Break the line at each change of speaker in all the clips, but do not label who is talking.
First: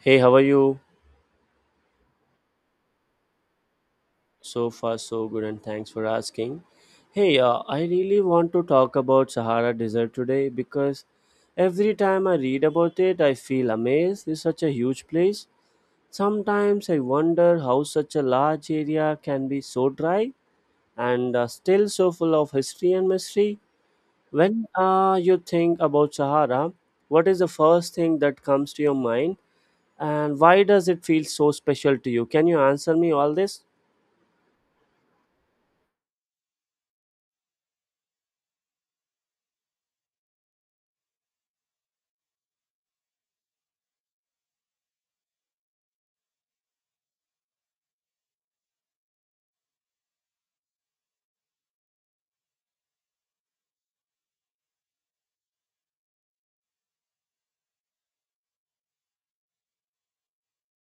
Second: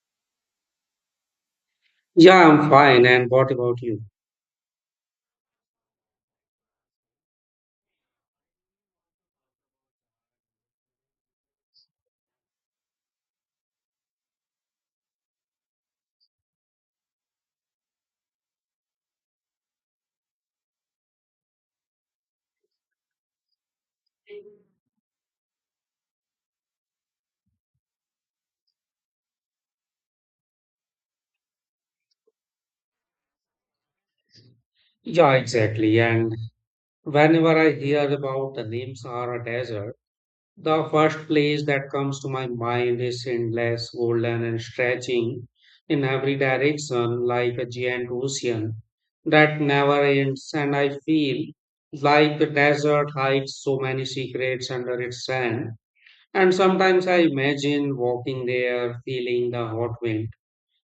Hey, how are you?
Yeah, I'm fine. And what about you?
So far, so good, and thanks for asking. Hey, I really want to talk about Sahara Desert today because every time I read about it, I feel amazed. It's such a huge place. Sometimes I wonder how such a large area can be so dry and still so full of history and mystery. When you think about Sahara, what is the first thing that comes to your mind, and why does it feel so special to you? Can you answer me all this?
Yeah, exactly. And whenever I hear about the names Sahara Desert, the first place that comes to my mind is endless, golden, and stretching in every direction like a giant ocean that never ends. And I feel like the desert hides so many secrets under its sand. And sometimes I imagine walking there, feeling the hot wind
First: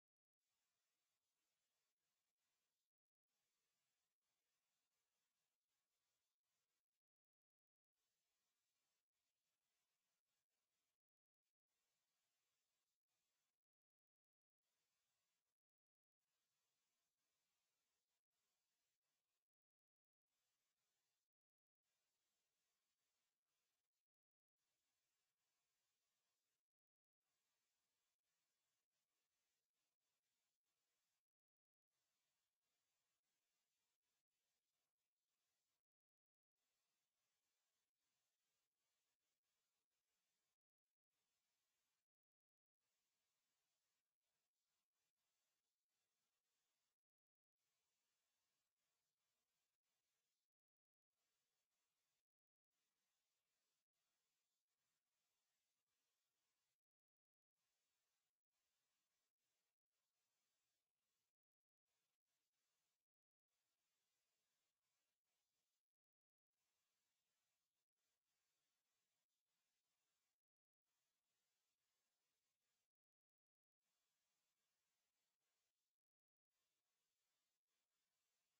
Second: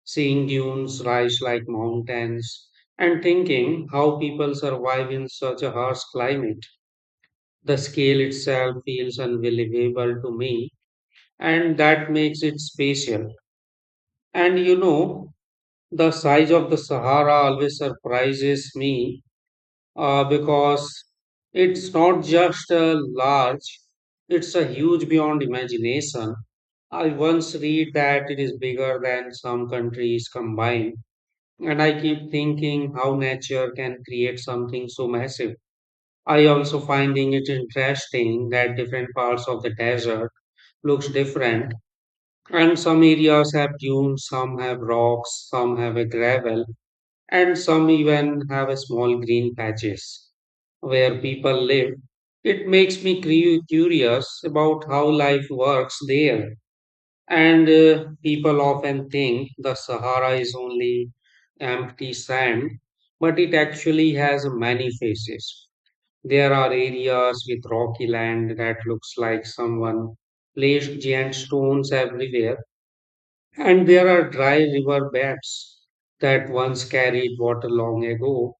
seeing dunes rise like mountains, and thinking how people survive in such a harsh climate. The scale itself feels unbelievable to me, and that makes it special. And you know, the size of the Sahara always surprises me because it's not just a large, it's a huge beyond imagination. I once read that it is bigger than some countries combined. And I keep thinking how nature can create something so massive. I also finding it interesting that different parts of the desert looks different, and some areas have dunes, some have rocks, some have a gravel, and some even have a small green patches where people live. It makes me curious about how life works there. And people often think the Sahara is only empty sand, but it actually has many faces. There are areas with rocky land that looks like someone placed giant stones everywhere, and there are dry river beds that once carried water long ago.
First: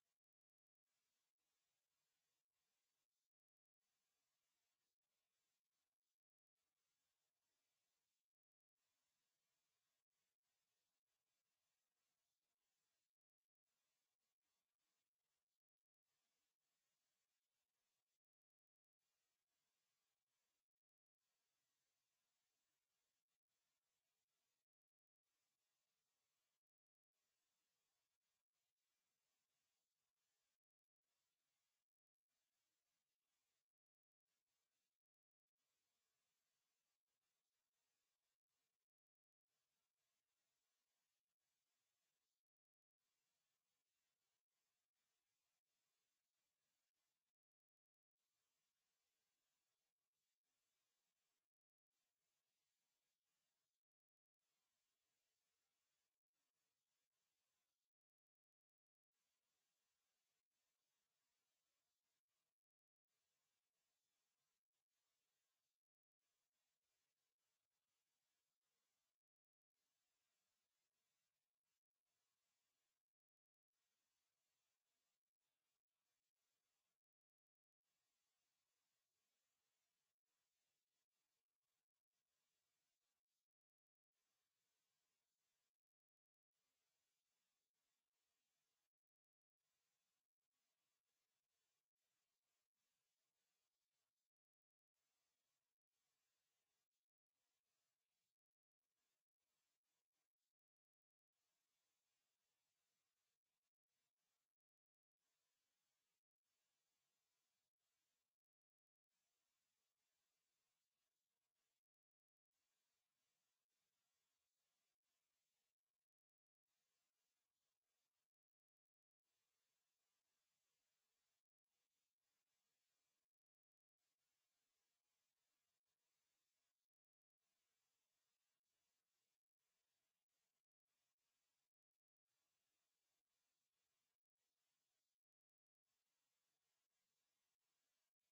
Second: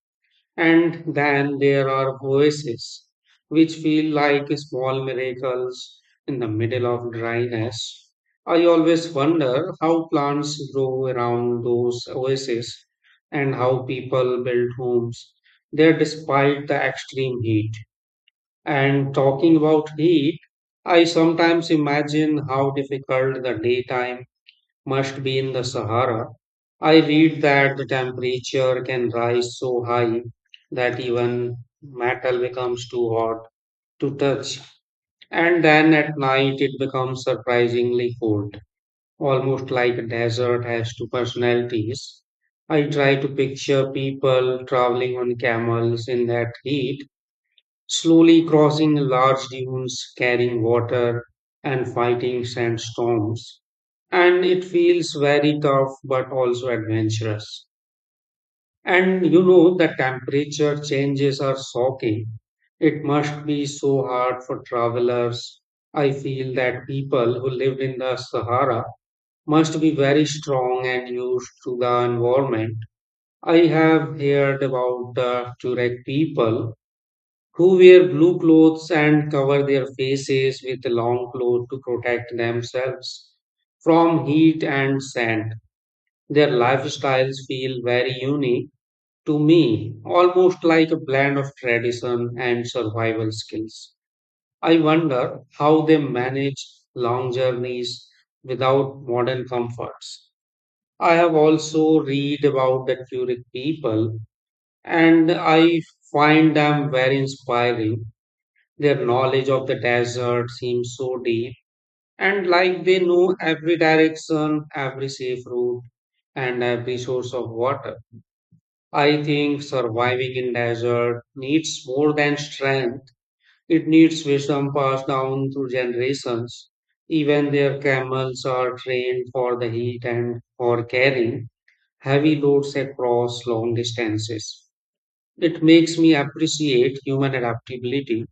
And then there are oases, which feel like small miracles in the middle of dryness. I always wonder how plants grow around those oases and how people build homes there despite the extreme heat. And talking about heat, I sometimes imagine how difficult the daytime must be in the Sahara. I read that the temperature can rise so high that even metal becomes too hot to touch, and then at night it becomes surprisingly cold, almost like a desert has two personalities. I try to picture people traveling on camels in that heat, slowly crossing large dunes, carrying water, and fighting sandstorms, and it feels very tough but also adventurous. The temperature changes are shocking. It must be so hard for travelers. I feel that people who live in the Sahara must be very strong and used to the environment. I have heard about the Turek people who wear blue clothes and cover their faces with long cloth to protect themselves from heat and sand. Their lifestyles feel very unique to me, almost like a blend of tradition and survival skills. I wonder how they manage long journeys without modern comforts. I have also read about the Keurig people, and I find them very inspiring. Their knowledge of the desert seems so deep, and like they know every direction, every safe route, and every source of water. I think surviving in desert needs more than strength. It needs wisdom passed down through generations. Even their camels are trained for the heat and for carrying heavy loads across long distances. It makes me appreciate human adaptability,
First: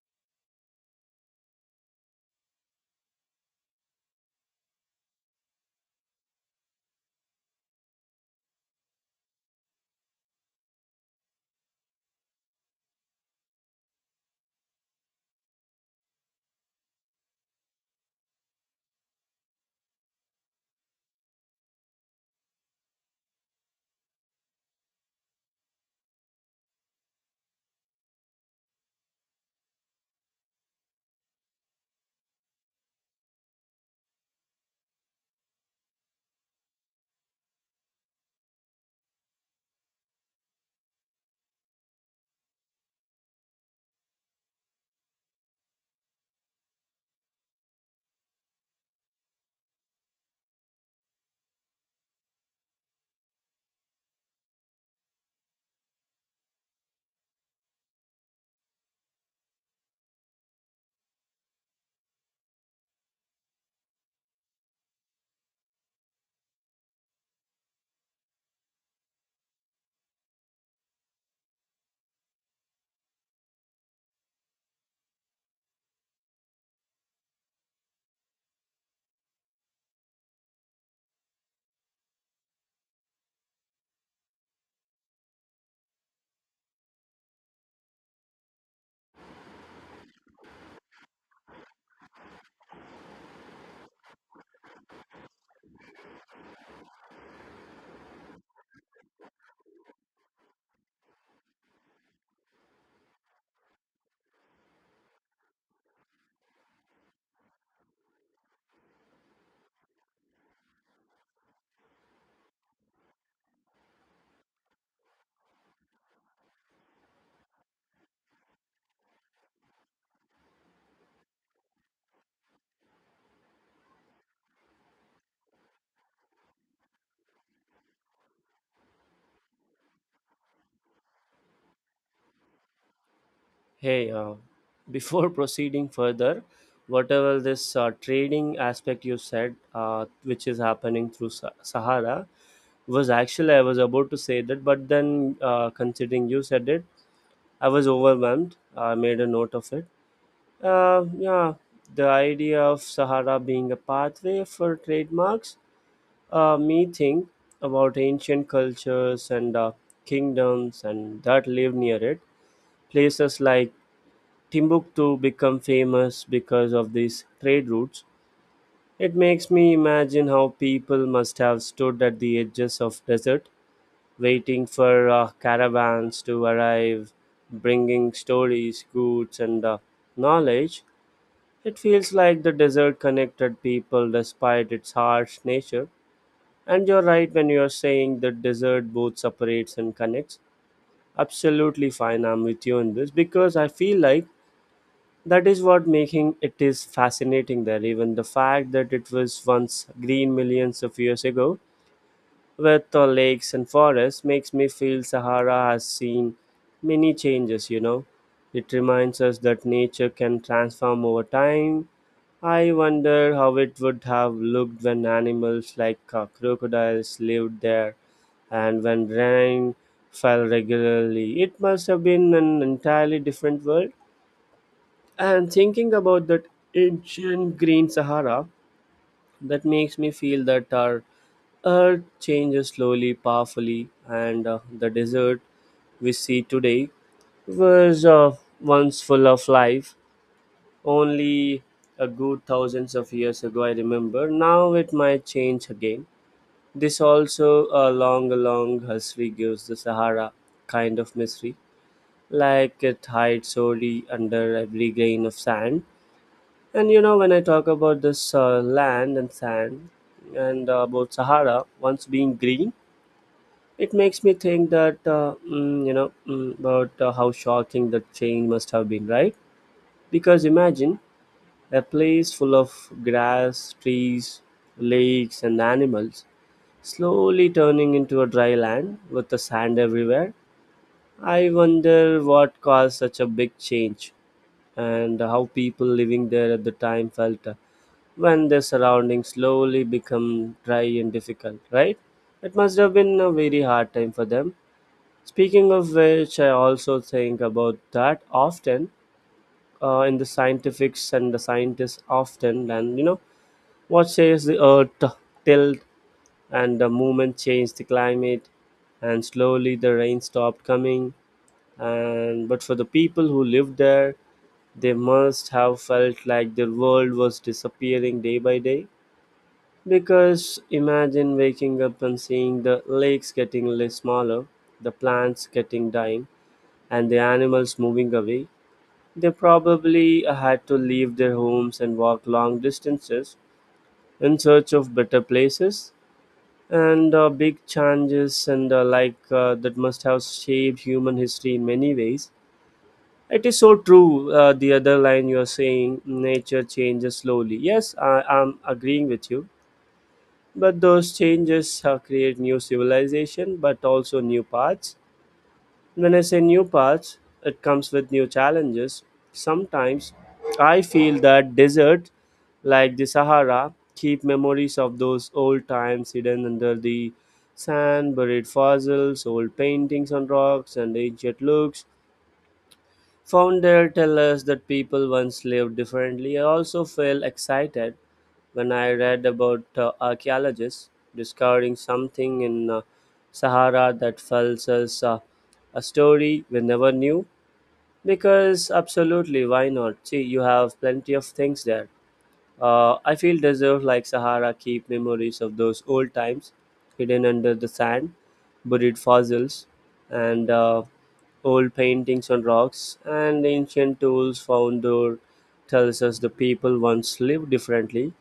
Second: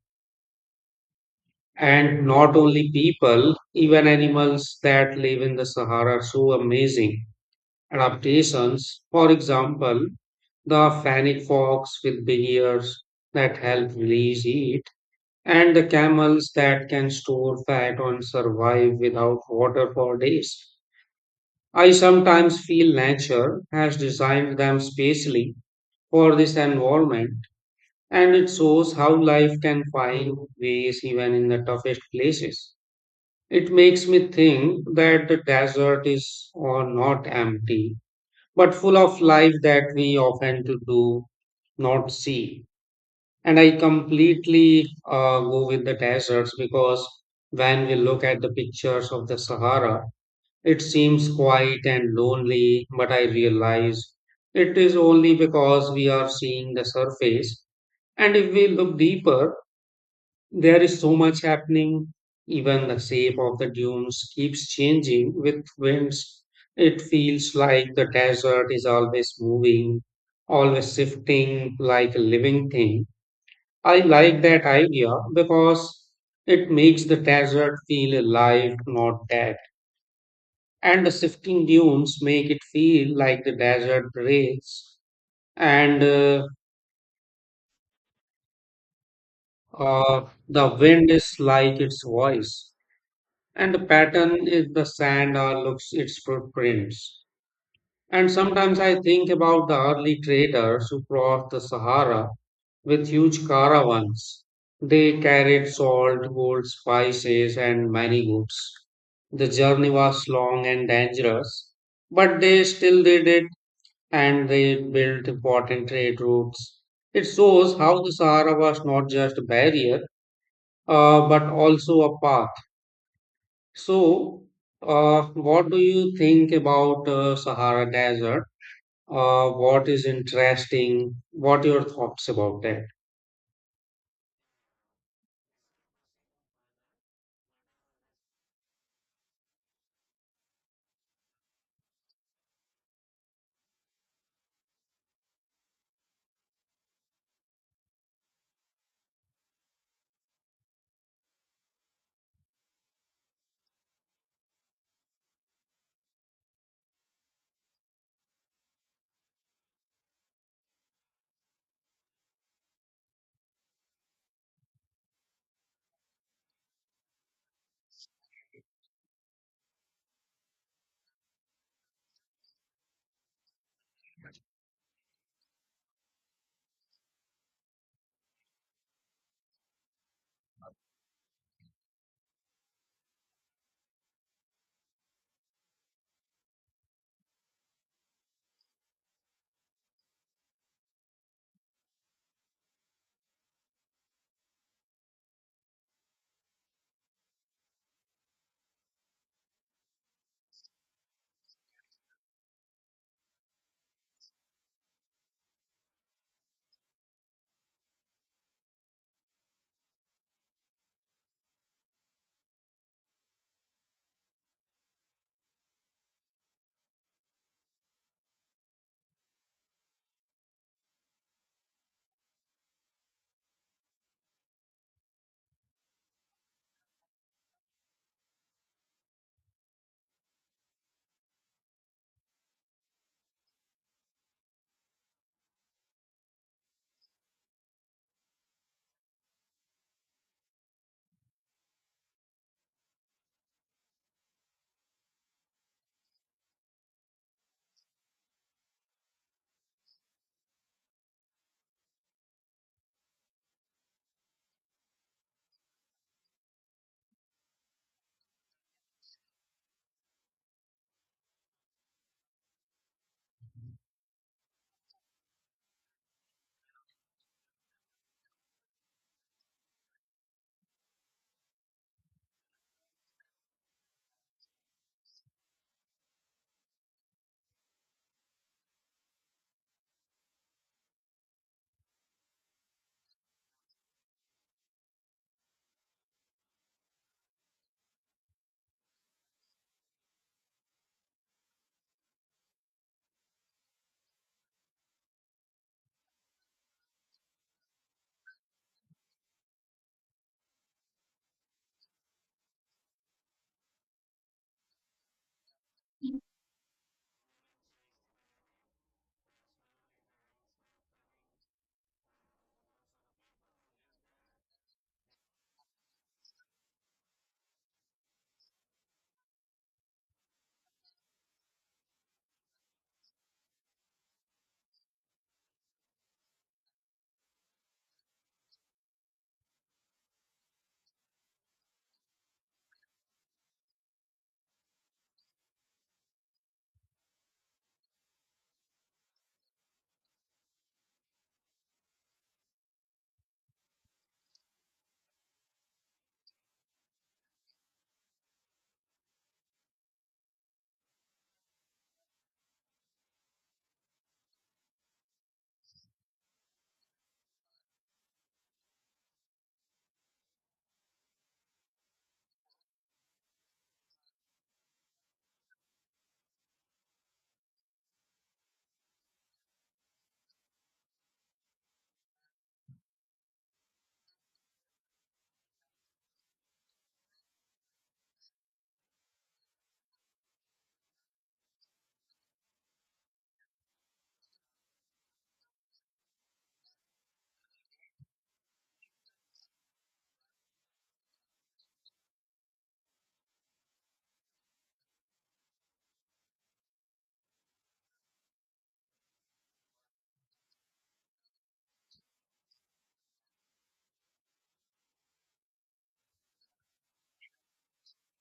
and not only people, even animals that live in the Sahara are so amazing. Adaptations. For example, the fennec fox with big ears that help release heat, and the camels that can store fat and survive without water for days. I sometimes feel nature has designed them specially for this environment, and it shows how life can find ways even in the toughest places. It makes me think that the desert is or not empty but full of life that we often to do not see. And I completely go with the deserts because when we look at the pictures of the Sahara, it seems quiet and lonely, but I realize it is only because we are seeing the surface. And if we look deeper, there is so much happening. Even the shape of the dunes keeps changing with winds. It feels like the desert is always moving, always shifting like a living thing. I like that idea because it makes the desert feel alive, not dead. And the shifting dunes make it feel like the desert breathes, and the wind is like its voice, and the pattern is the sand or looks its footprints. And sometimes I think about the early traders who crossed the Sahara with huge caravans. They carried salt, gold, spices, and many goods. The journey was long and dangerous, but they still did it, and they built important trade routes. It shows how the Sahara was not just a barrier, but also a path. So, what do you think about Sahara Desert? What is interesting? What your thoughts about that?
Hey, before proceeding further, whatever this trading aspect you said, which is happening through Sahara, was actually I was about to say that, but then considering you said it, I was overwhelmed. I made a note of it. Yeah, the idea of Sahara being a pathway for trademarks, me think about ancient cultures and kingdoms and that live near it places like Timbuktu become famous because of these trade routes. It makes me imagine how people must have stood at the edges of desert, waiting for caravans to arrive, bringing stories, goods, and knowledge. It feels like the desert connected people despite its harsh nature. And you're right when you're saying the desert both separates and connects. Absolutely fine, I'm with you on this because I feel like that is what making it is fascinating there. Even the fact that it was once green millions of years ago with the lakes and forests makes me feel Sahara has seen many changes, you know. It reminds us that nature can transform over time. I wonder how it would have looked when animals like crocodiles lived there and when rain fell regularly. It must have been an entirely different world. And thinking about that ancient green Sahara, that makes me feel that our earth changes slowly, powerfully, and the desert we see today was once full of life. Only a good thousands of years ago, I remember. Now it might change again. This also a long, long history gives the Sahara kind of mystery, like it hides sorely under every grain of sand. And you know, when I talk about this land and sand and about Sahara once being green, it makes me think that, about how shocking that change must have been, right? Because imagine a place full of grass, trees, lakes, and animals slowly turning into a dry land with the sand everywhere. I wonder what caused such a big change and how people living there at the time felt. When the surroundings slowly become dry and difficult, right? It must have been a very hard time for them. Speaking of which, I also think about that often in the scientifics and the scientists often, and you know, what says the earth tilt and the movement changed the climate, and slowly the rain stopped coming. And but for the people who lived there, they must have felt like their world was disappearing day by day because imagine waking up and seeing the lakes getting less smaller, the plants getting dying, and the animals moving away. They probably had to leave their homes and walk long distances in search of better places. And big changes and that must have shaped human history in many ways. It is so true. The other line you are saying, nature changes slowly. Yes, I am agreeing with you, but those changes have created new civilization, but also new paths. When I say new paths, it comes with new challenges. Sometimes I feel that deserts, like the Sahara, keep memories of those old times hidden under the sand, buried fossils, old paintings on rocks, and ancient looks. Found there tell us that people once lived differently. I also feel excited when I read about archaeologists discovering something in Sahara that felt as a story we never knew. Because absolutely, why not? See, you have plenty of things there. I feel deserve like Sahara keep memories of those old times, hidden under the sand, buried fossils, and old paintings on rocks and ancient tools found there tells us the people once lived differently.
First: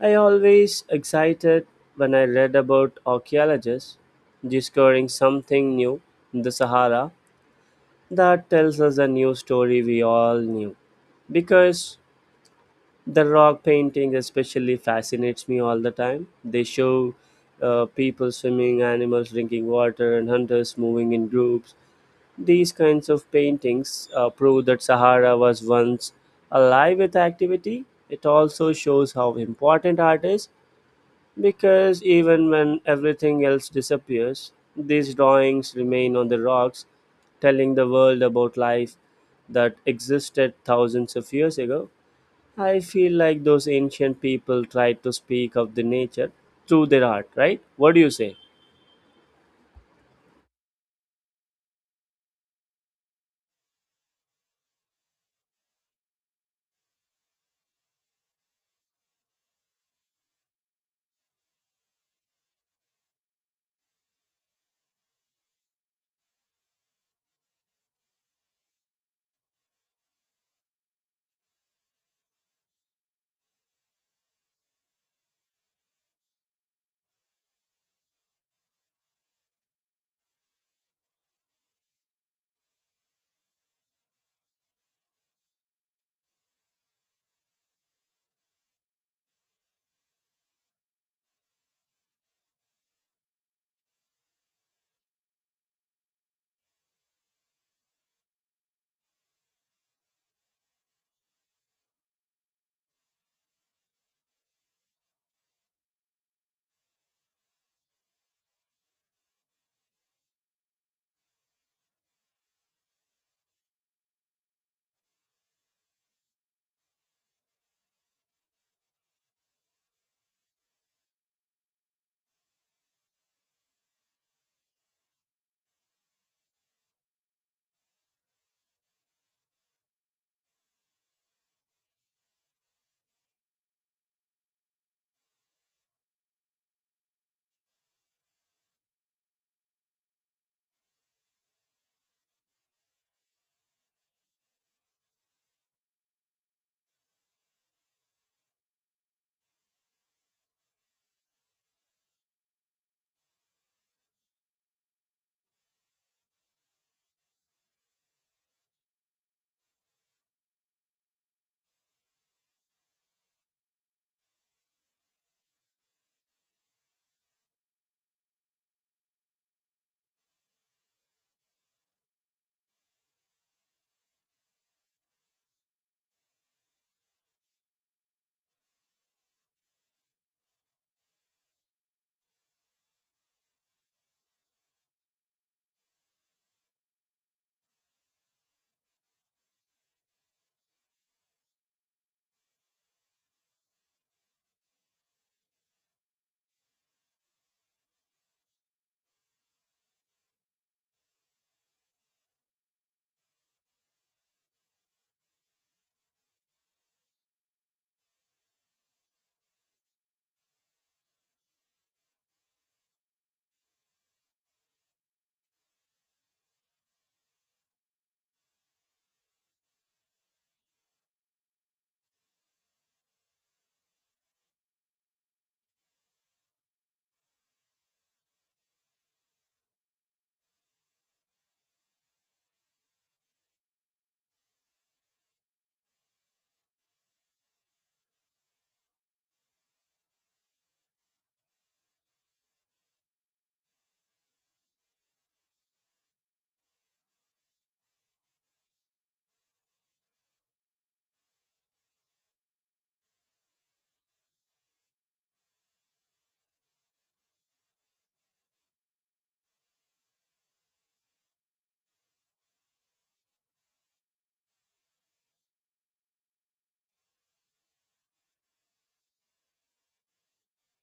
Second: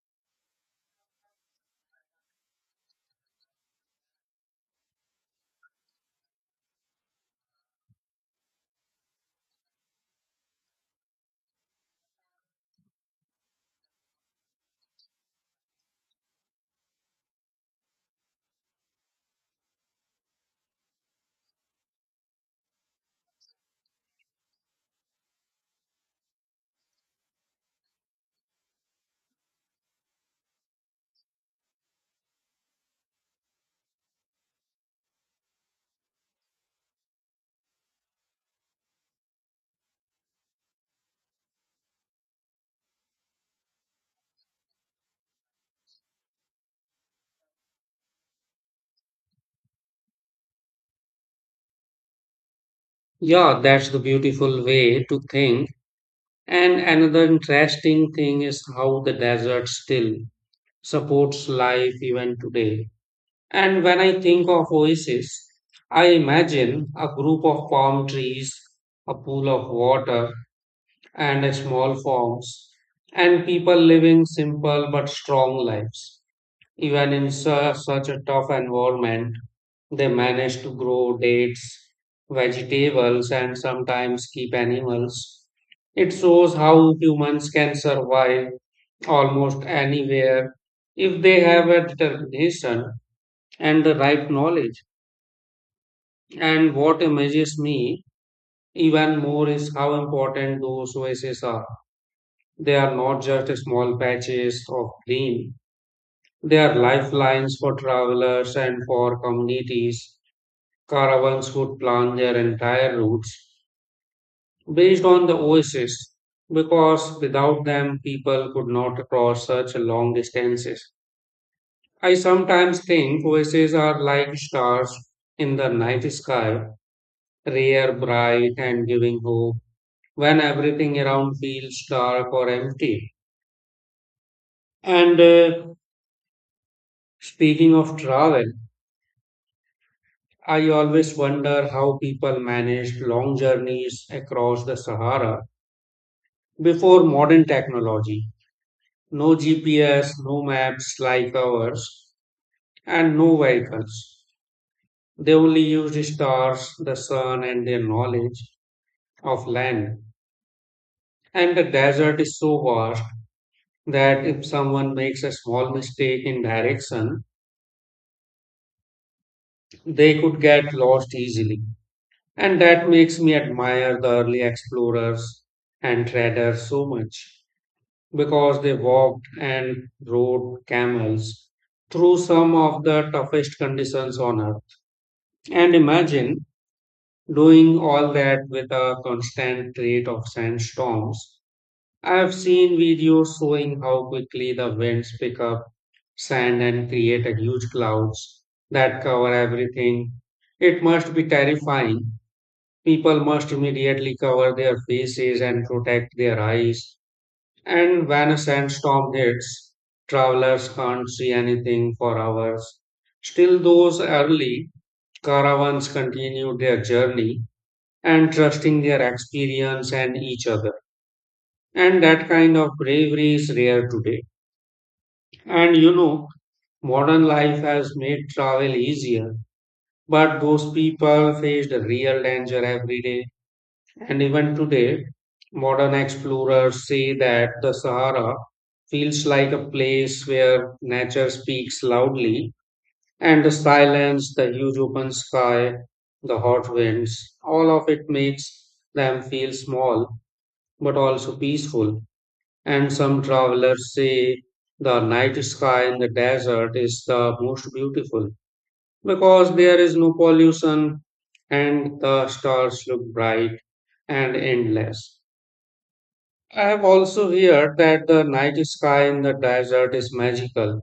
I always excited when I read about archaeologists discovering something new in the Sahara that tells us a new story we all knew. Because the rock painting especially fascinates me all the time. They show people swimming, animals drinking water, and hunters moving in groups. These kinds of paintings prove that Sahara was once alive with activity. It also shows how important art is because even when everything else disappears, these drawings remain on the rocks, telling the world about life that existed thousands of years ago. I feel like those ancient people tried to speak of the nature through their art, right? What do you say?
Yeah, that's the beautiful way to think. And another interesting thing is how the desert still supports life even today. And when I think of oasis, I imagine a group of palm trees, a pool of water, and small farms, and people living simple but strong lives. Even in such a tough environment, they manage to grow dates, vegetables, and sometimes keep animals. It shows how humans can survive almost anywhere if they have a determination and the right knowledge. And what amazes me even more is how important those voices are. They are not just small patches of green, they are lifelines for travelers and for communities. Caravans would plan their entire routes based on the oases because without them, people could not cross such long distances. I sometimes think oases are like stars in the night sky, rare, bright, and giving hope when everything around feels dark or empty. And speaking of travel, I always wonder how people managed long journeys across the Sahara before modern technology. No GPS, no maps like ours, and no vehicles. They only used stars, the sun, and their knowledge of land. And the desert is so vast that if someone makes a small mistake in direction, they could get lost easily. And that makes me admire the early explorers and traders so much, because they walked and rode camels through some of the toughest conditions on earth. And imagine doing all that with a constant rate of sandstorms. I have seen videos showing how quickly the winds pick up sand and create a huge clouds that cover everything. It must be terrifying. People must immediately cover their faces and protect their eyes, and when a sandstorm hits, travelers can't see anything for hours. Still, those early caravans continued their journey and trusting their experience and each other. And that kind of bravery is rare today. And you know, modern life has made travel easier, but those people faced a real danger every day. And even today, modern explorers say that the Sahara feels like a place where nature speaks loudly, and the silence, the huge open sky, the hot winds, all of it makes them feel small but also peaceful. And some travelers say the night sky in the desert is the most beautiful because there is no pollution and the stars look bright and endless. I have also heard that the night sky in the desert is magical.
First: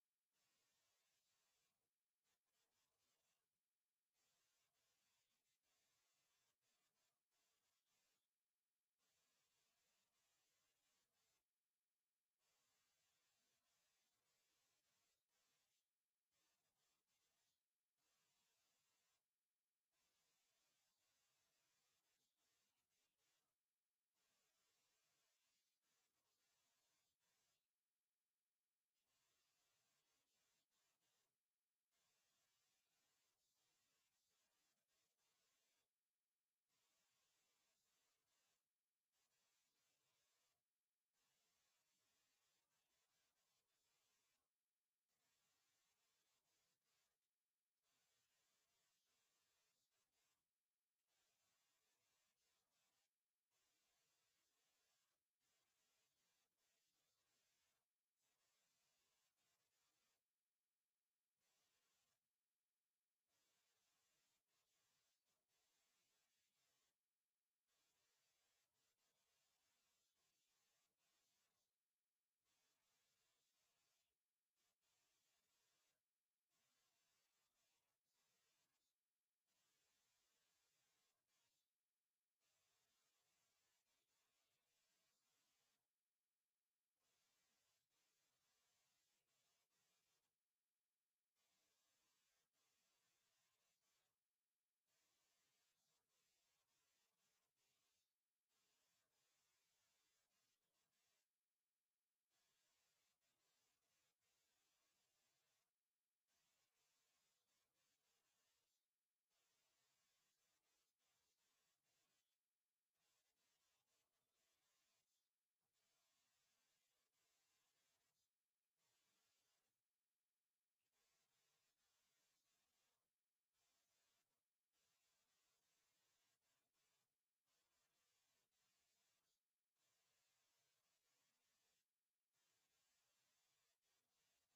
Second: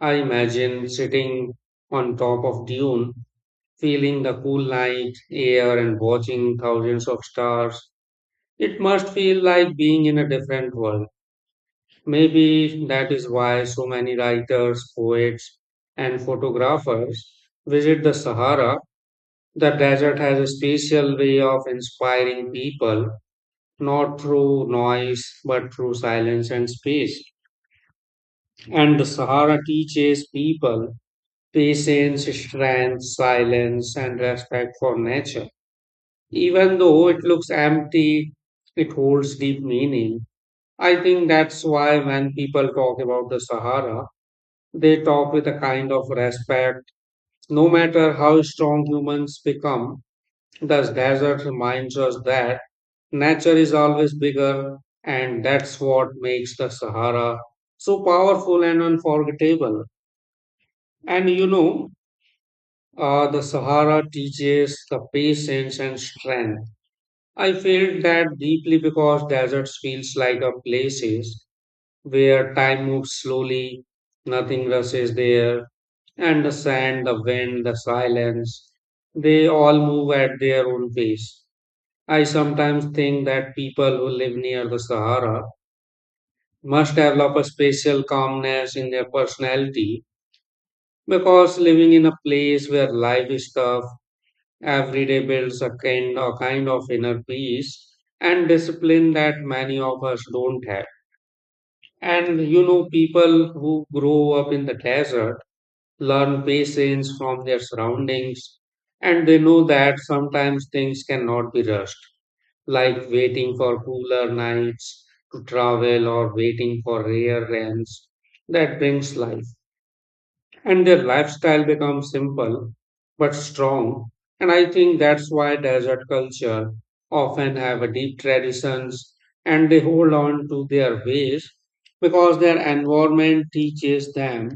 I imagine sitting on top of dune, feeling the cool night air and watching thousands of stars. It must feel like being in a different world. Maybe that is why so many writers, poets, and photographers visit the Sahara. The desert has a special way of inspiring people, not through noise, but through silence and space. And the Sahara teaches people patience, strength, silence, and respect for nature. Even though it looks empty, it holds deep meaning. I think that's why when people talk about the Sahara, they talk with a kind of respect. No matter how strong humans become, the desert reminds us that nature is always bigger, and that's what makes the Sahara so powerful and unforgettable. And you know, the Sahara teaches the patience and strength. I felt that deeply because deserts feels like a places where time moves slowly, nothing rushes there, and the sand, the wind, the silence, they all move at their own pace. I sometimes think that people who live near the Sahara must develop a special calmness in their personality because living in a place where life is tough every day builds a kind of inner peace and discipline that many of us don't have. And you know, people who grow up in the desert learn patience from their surroundings, and they know that sometimes things cannot be rushed, like waiting for cooler nights to travel or waiting for rare rains that brings life, and their lifestyle becomes simple but strong. And I think that's why desert culture often have a deep traditions, and they hold on to their ways because their environment teaches them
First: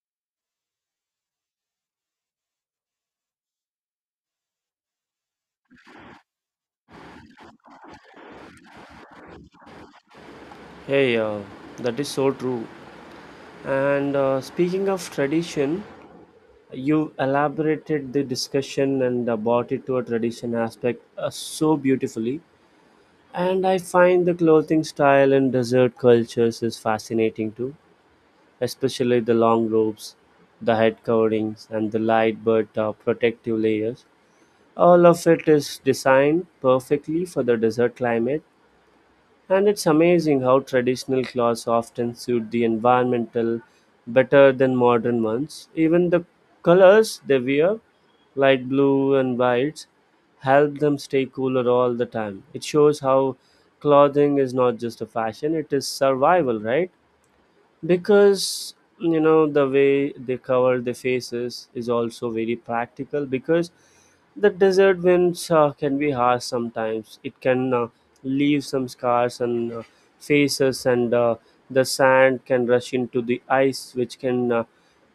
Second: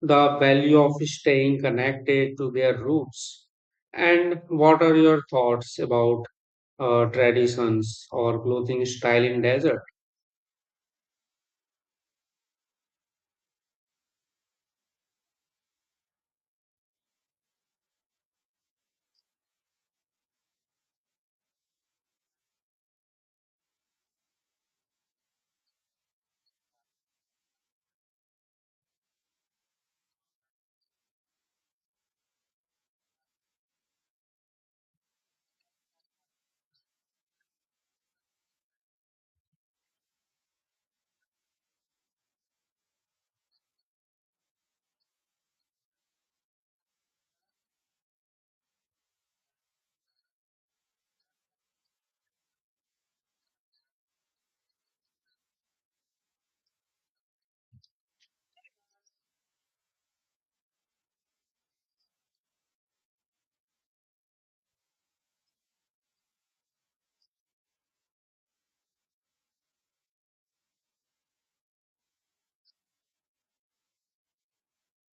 the value of staying connected to their roots. And what are your thoughts about traditions or clothing style in desert?
Hey, that is so true. And speaking of tradition, you elaborated the discussion and brought it to a tradition aspect so beautifully. And I find the clothing style in desert cultures is fascinating too, especially the long robes, the head coverings, and the light but protective layers. All of it is designed perfectly for the desert climate. And it's amazing how traditional clothes often suit the environmental better than modern ones. Even the colors they wear, light blue and whites, help them stay cooler all the time. It shows how clothing is not just a fashion, it is survival, right? Because you know the way they cover their faces is also very practical because the desert winds can be harsh. Sometimes it can leave some scars on faces and the sand can rush into the ice which can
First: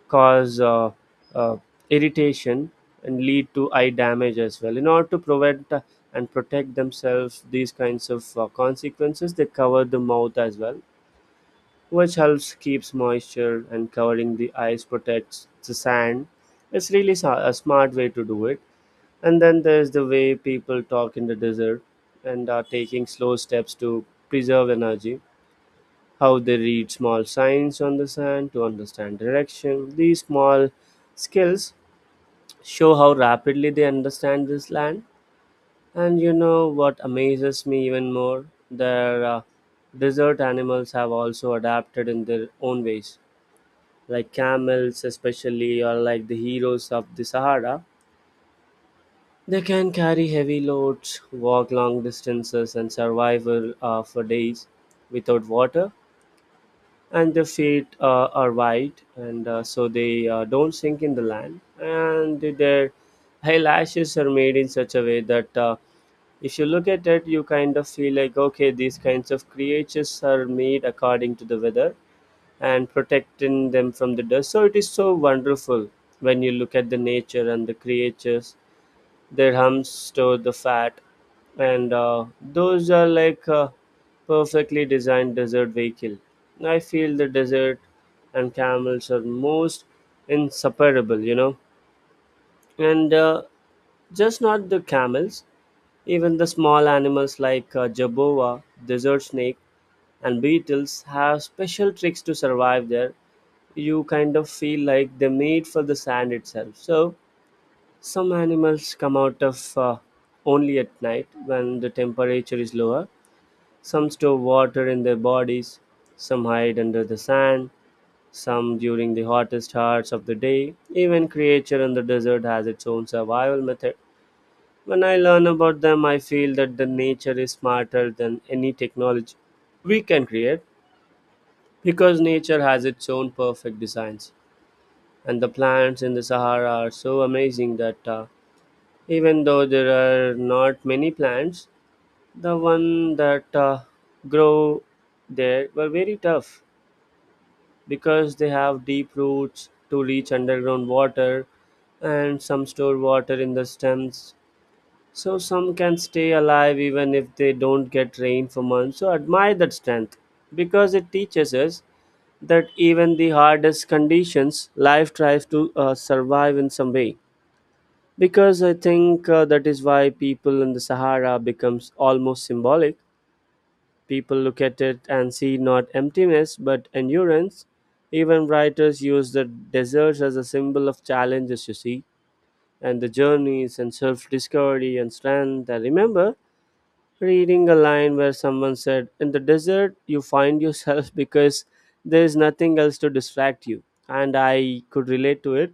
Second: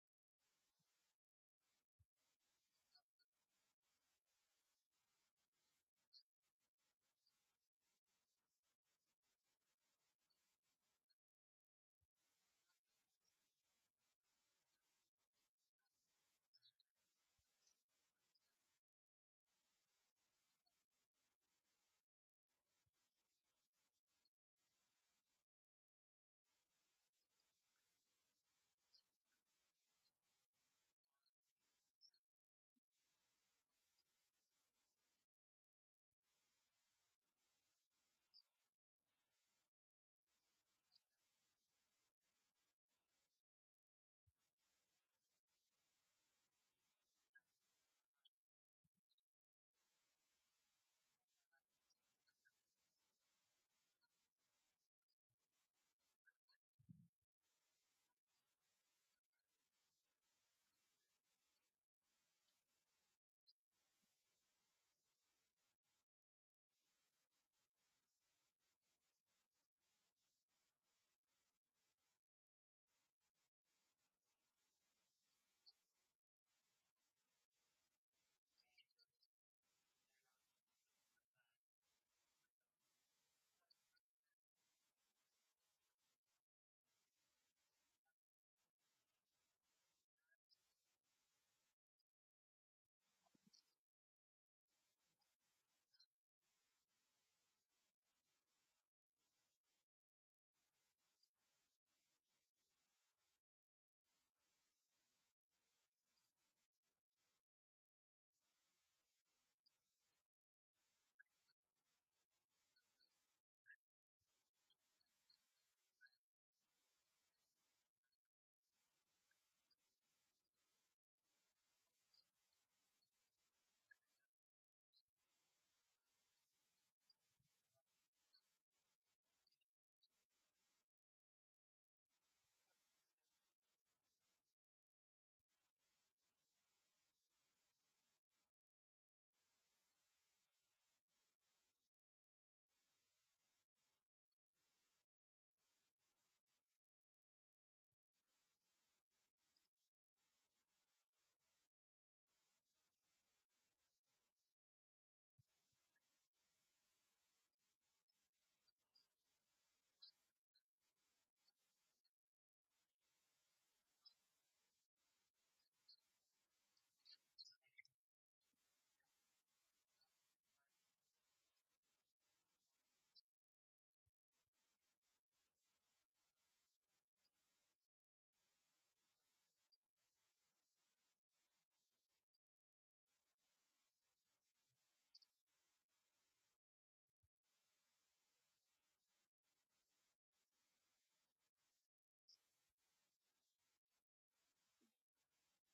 cause uh, irritation and lead to eye damage as well. In order to prevent and protect themselves these kinds of consequences, they cover the mouth as well, which helps keeps moisture, and covering the ice protects the sand. It's really a smart way to do it. And then there's the way people talk in the desert and are taking slow steps to preserve energy, how they read small signs on the sand to understand direction. These small skills show how rapidly they understand this land. And you know what amazes me even more, their desert animals have also adapted in their own ways, like camels especially, or like the heroes of the Sahara. They can carry heavy loads, walk long distances, and survive for days without water. And their feet are wide and so they don't sink in the land, and their eyelashes are made in such a way that if you look at it, you kind of feel like okay, these kinds of creatures are made according to the weather and protecting them from the dust. So it is so wonderful when you look at the nature and the creatures. Their humps store the fat, and those are like a perfectly designed desert vehicle. I feel the desert and camels are most inseparable, you know, and just not the camels. Even the small animals like jaboa, desert snake, and beetles have special tricks to survive there. You kind of feel like they are made for the sand itself. So some animals come out of only at night when the temperature is lower. Some store water in their bodies, some hide under the sand, some during the hottest hours of the day. Even creature in the desert has its own survival method. When I learn about them, I feel that the nature is smarter than any technology we can create because nature has its own perfect designs. And the plants in the Sahara are so amazing that even though there are not many plants, the one that grow there were very tough because they have deep roots to reach underground water, and some store water in the stems, so some can stay alive even if they don't get rain for months. So admire that strength because it teaches us that even the hardest conditions life tries to survive in some way. Because I think that is why people in the Sahara becomes almost symbolic. People look at it and see not emptiness but endurance. Even writers use the deserts as a symbol of challenges, you see, and the journeys and self-discovery and strength. I remember reading a line where someone said in the desert you find yourself because there is nothing else to distract you, and I could relate to it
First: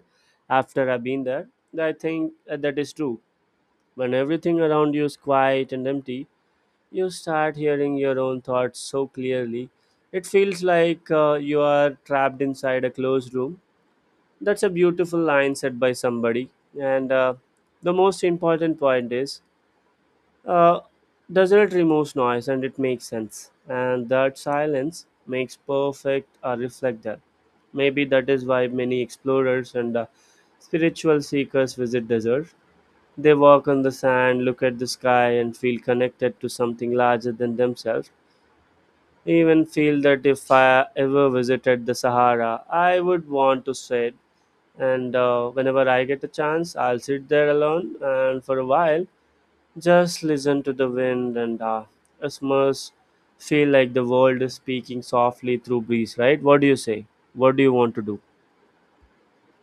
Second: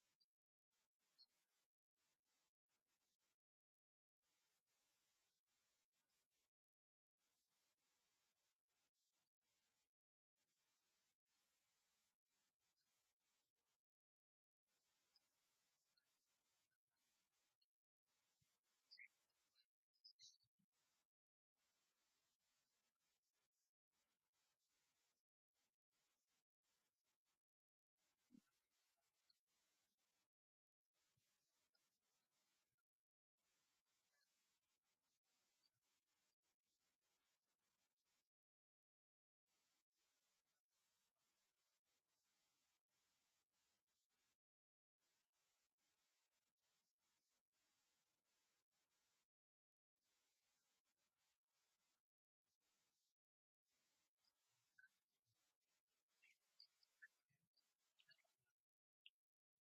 after I've been there. I think that is true. When everything around you is quiet and empty, you start hearing your own thoughts so clearly. It feels like you are trapped inside a closed room. That's a beautiful line said by somebody. And The most important point is uh, desert removes noise and it makes sense. And that silence makes perfect a reflector. Maybe that is why many explorers and spiritual seekers visit desert, they walk on the sand, look at the sky, and feel connected to something larger than themselves. Even feel that if I ever visited the Sahara, I would want to sit. And Whenever I get a chance, I'll sit there alone and for a while just listen to the wind, and it must feel like the world is speaking softly through breeze, right? What do you say? What do you want to do?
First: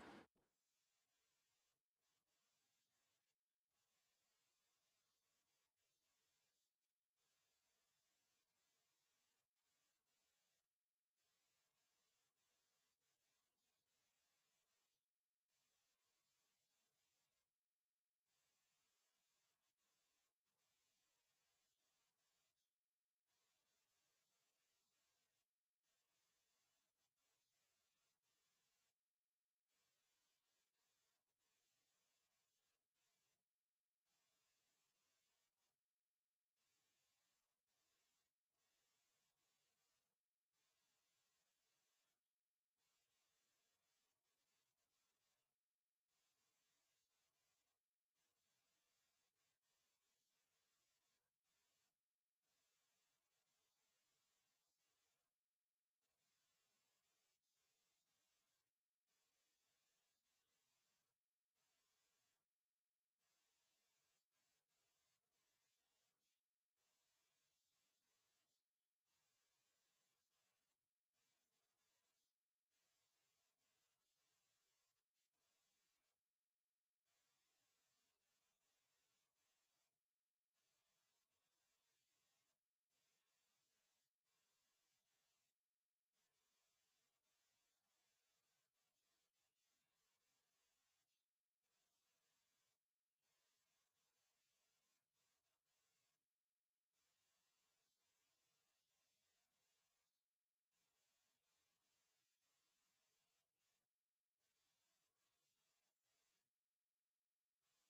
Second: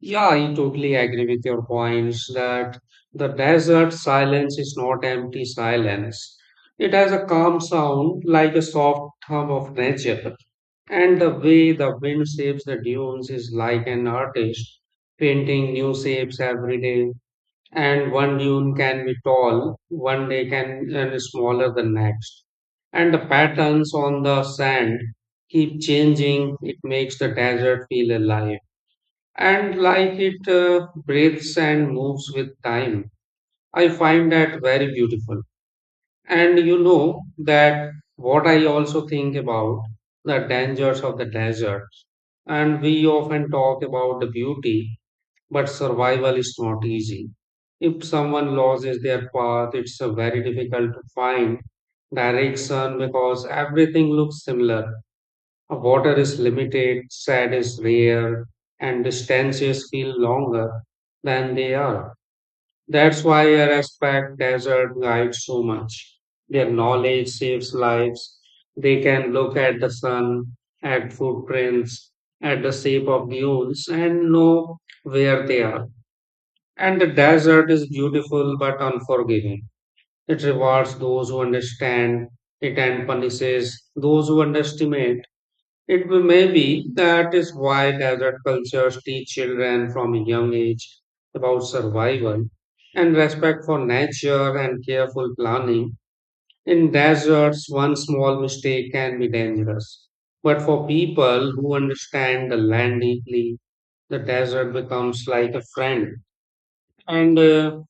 Yeah, I totally agree with your points that the desert silence is not empty silence. It has a calm sound like a soft hum of nature. And the way the wind shapes the dunes is like an artist painting new shapes every day. And one dune can be tall, one day can and smaller than next. And the patterns on the sand keep changing. It makes the desert feel alive, and like it breathes and moves with time. I find that very beautiful. And you know that what I also think about the dangers of the desert. And we often talk about the beauty, but survival is not easy. If someone loses their path, it's very difficult to find direction because everything looks similar. Water is limited, sand is rare, and distances feel longer than they are. That's why I respect desert guides so much. Their knowledge saves lives. They can look at the sun, at footprints, at the shape of dunes, and know where they are. And the desert is beautiful but unforgiving. It rewards those who understand it and punishes those who underestimate. It will may be that is why desert cultures teach children from a young age about survival and respect for nature and careful planning. In deserts, one small mistake can be dangerous. But for people who understand the land deeply, the desert becomes like a friend. And uh,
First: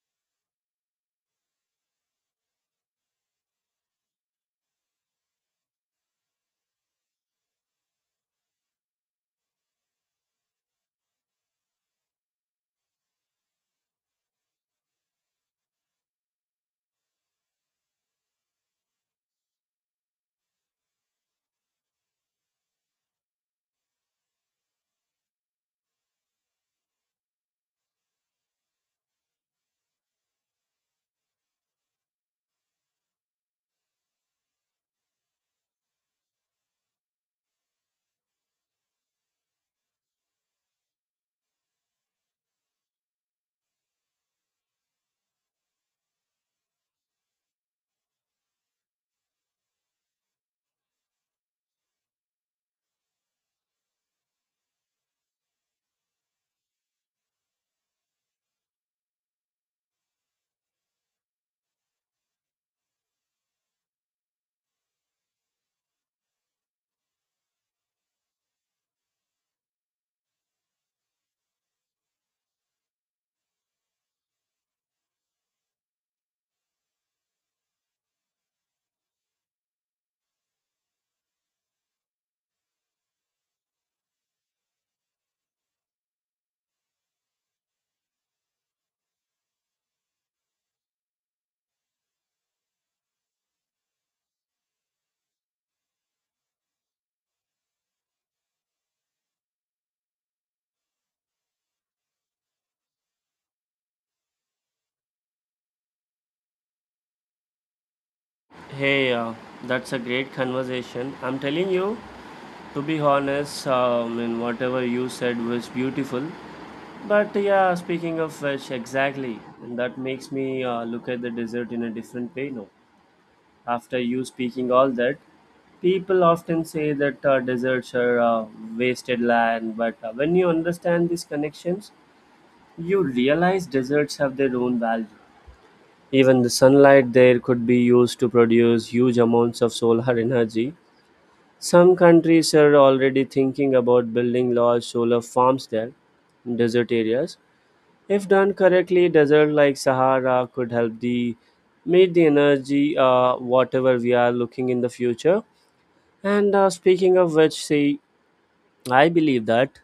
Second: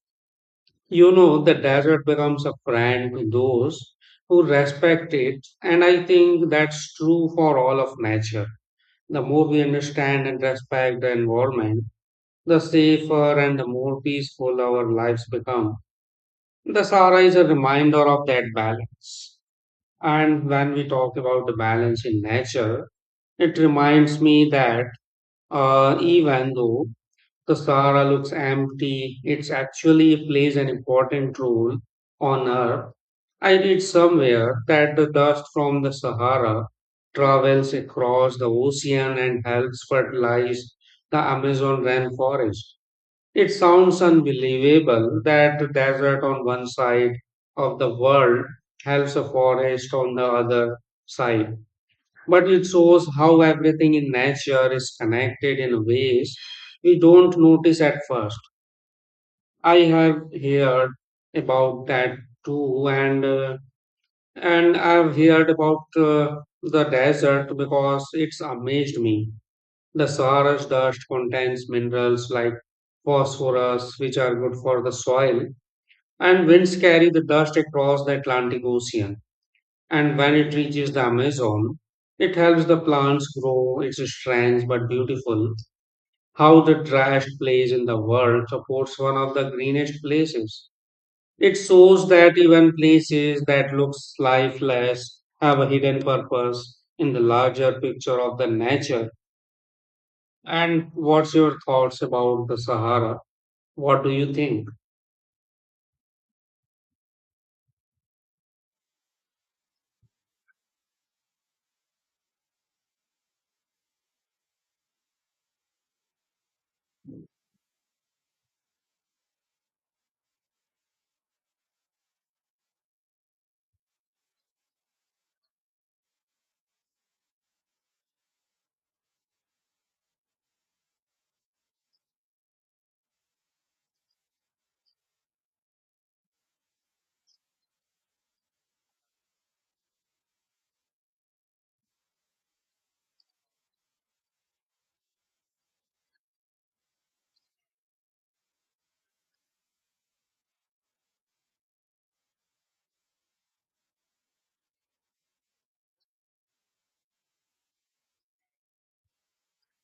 you know, the desert becomes a friend to those who respect it. And I think that's true for all of nature. The more we understand and respect the environment, the safer and the more peaceful our lives become. The Sahara is a reminder of that balance. And when we talk about the balance in nature, it reminds me that even though the Sahara looks empty, it actually plays an important role on Earth. I read somewhere that the dust from the Sahara travels across the ocean and helps fertilize the Amazon rainforest. It sounds unbelievable that the desert on one side of the world helps a forest on the other side. But it shows how everything in nature is connected in ways we don't notice at first. I have heard about that too, and I've heard about the desert because it's amazed me. The Sahara's dust contains minerals like phosphorus, which are good for the soil, and winds carry the dust across the Atlantic Ocean. And when it reaches the Amazon, it helps the plants grow. It's strange but beautiful how the driest place in the world supports one of the greenest places. It shows that even places that looks lifeless have a hidden purpose in the larger picture of the nature. And what's your thoughts about the Sahara? What do you think?
Hey, that's a great conversation. I'm telling you, to be honest, I mean, whatever you said was beautiful. But yeah, speaking of which, exactly, and that makes me look at the desert in a different way now. After you speaking all that, people often say that deserts are wasted land, but when you understand these connections, you realize deserts have their own value. Even the sunlight there could be used to produce huge amounts of solar energy. Some countries are already thinking about building large solar farms there in desert areas. If done correctly, desert like Sahara could help the meet the energy whatever we are looking in the future. And Speaking of which, see, I believe that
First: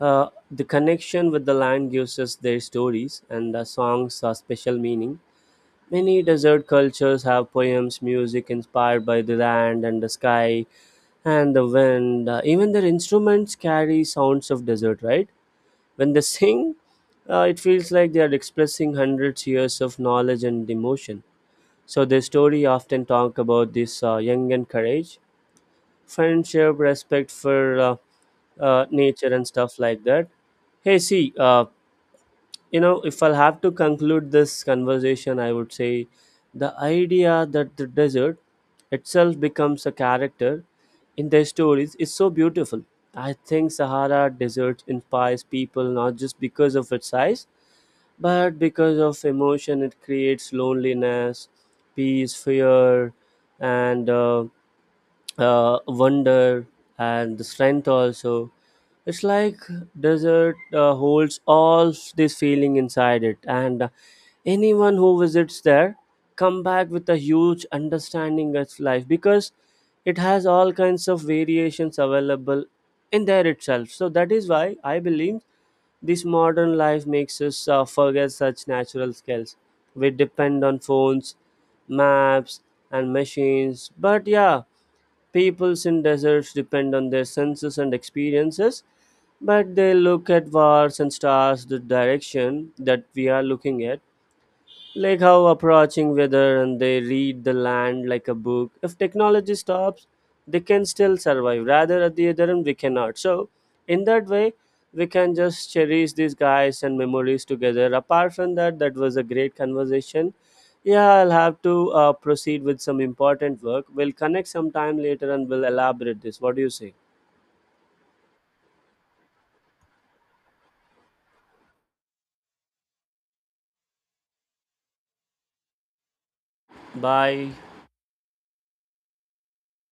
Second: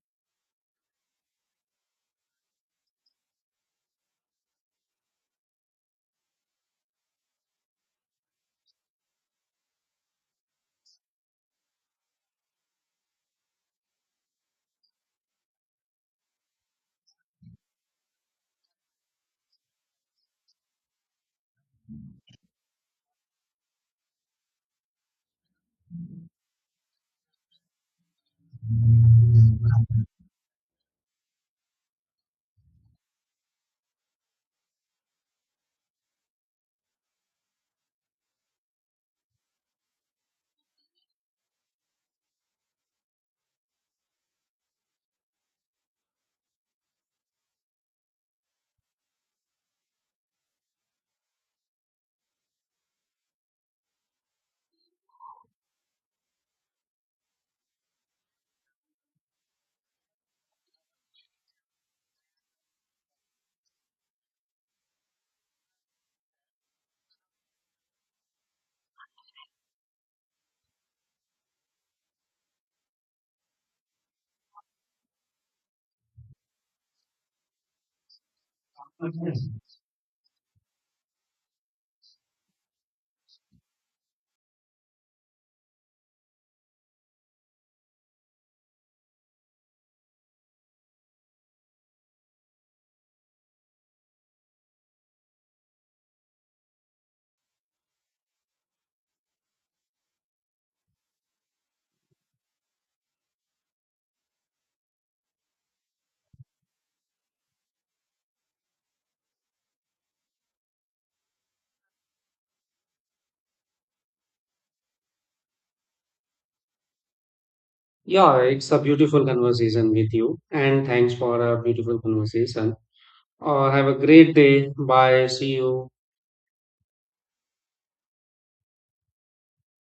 the connection with the land gives us their stories and the songs a special meaning. Many desert cultures have poems, music inspired by the land and the sky, and the wind. Even their instruments carry sounds of desert, right? When they sing, it feels like they are expressing hundreds years of knowledge and emotion. So their story often talk about this young and courage, friendship, respect for nature and stuff like that. Hey, see, you know if I'll have to conclude this conversation I would say the idea that the desert itself becomes a character in their stories is so beautiful. I think Sahara desert inspires people not just because of its size, but because of emotion it creates: loneliness, peace, fear, and wonder and the strength also. It's like desert holds all this feeling inside it, and anyone who visits there come back with a huge understanding of life because it has all kinds of variations available in there itself. So that is why I believe this modern life makes us forget such natural skills.
Okay.
We depend on phones, maps, and machines. But yeah, peoples in deserts depend on their senses and experiences, but they look at wars and stars the direction that we are looking at, like how approaching weather, and they read the land like a book. If technology stops, they can still survive, rather at the other end we cannot. So in that way, we can just cherish these guys and memories together. Apart from that, that was a great conversation. Yeah, I'll have to proceed with some important work. We'll connect sometime later and we'll elaborate this. What do you say?
Yeah, it's a beautiful conversation with you, and thanks for a beautiful conversation. Have a great day. Bye. See you.
Bye.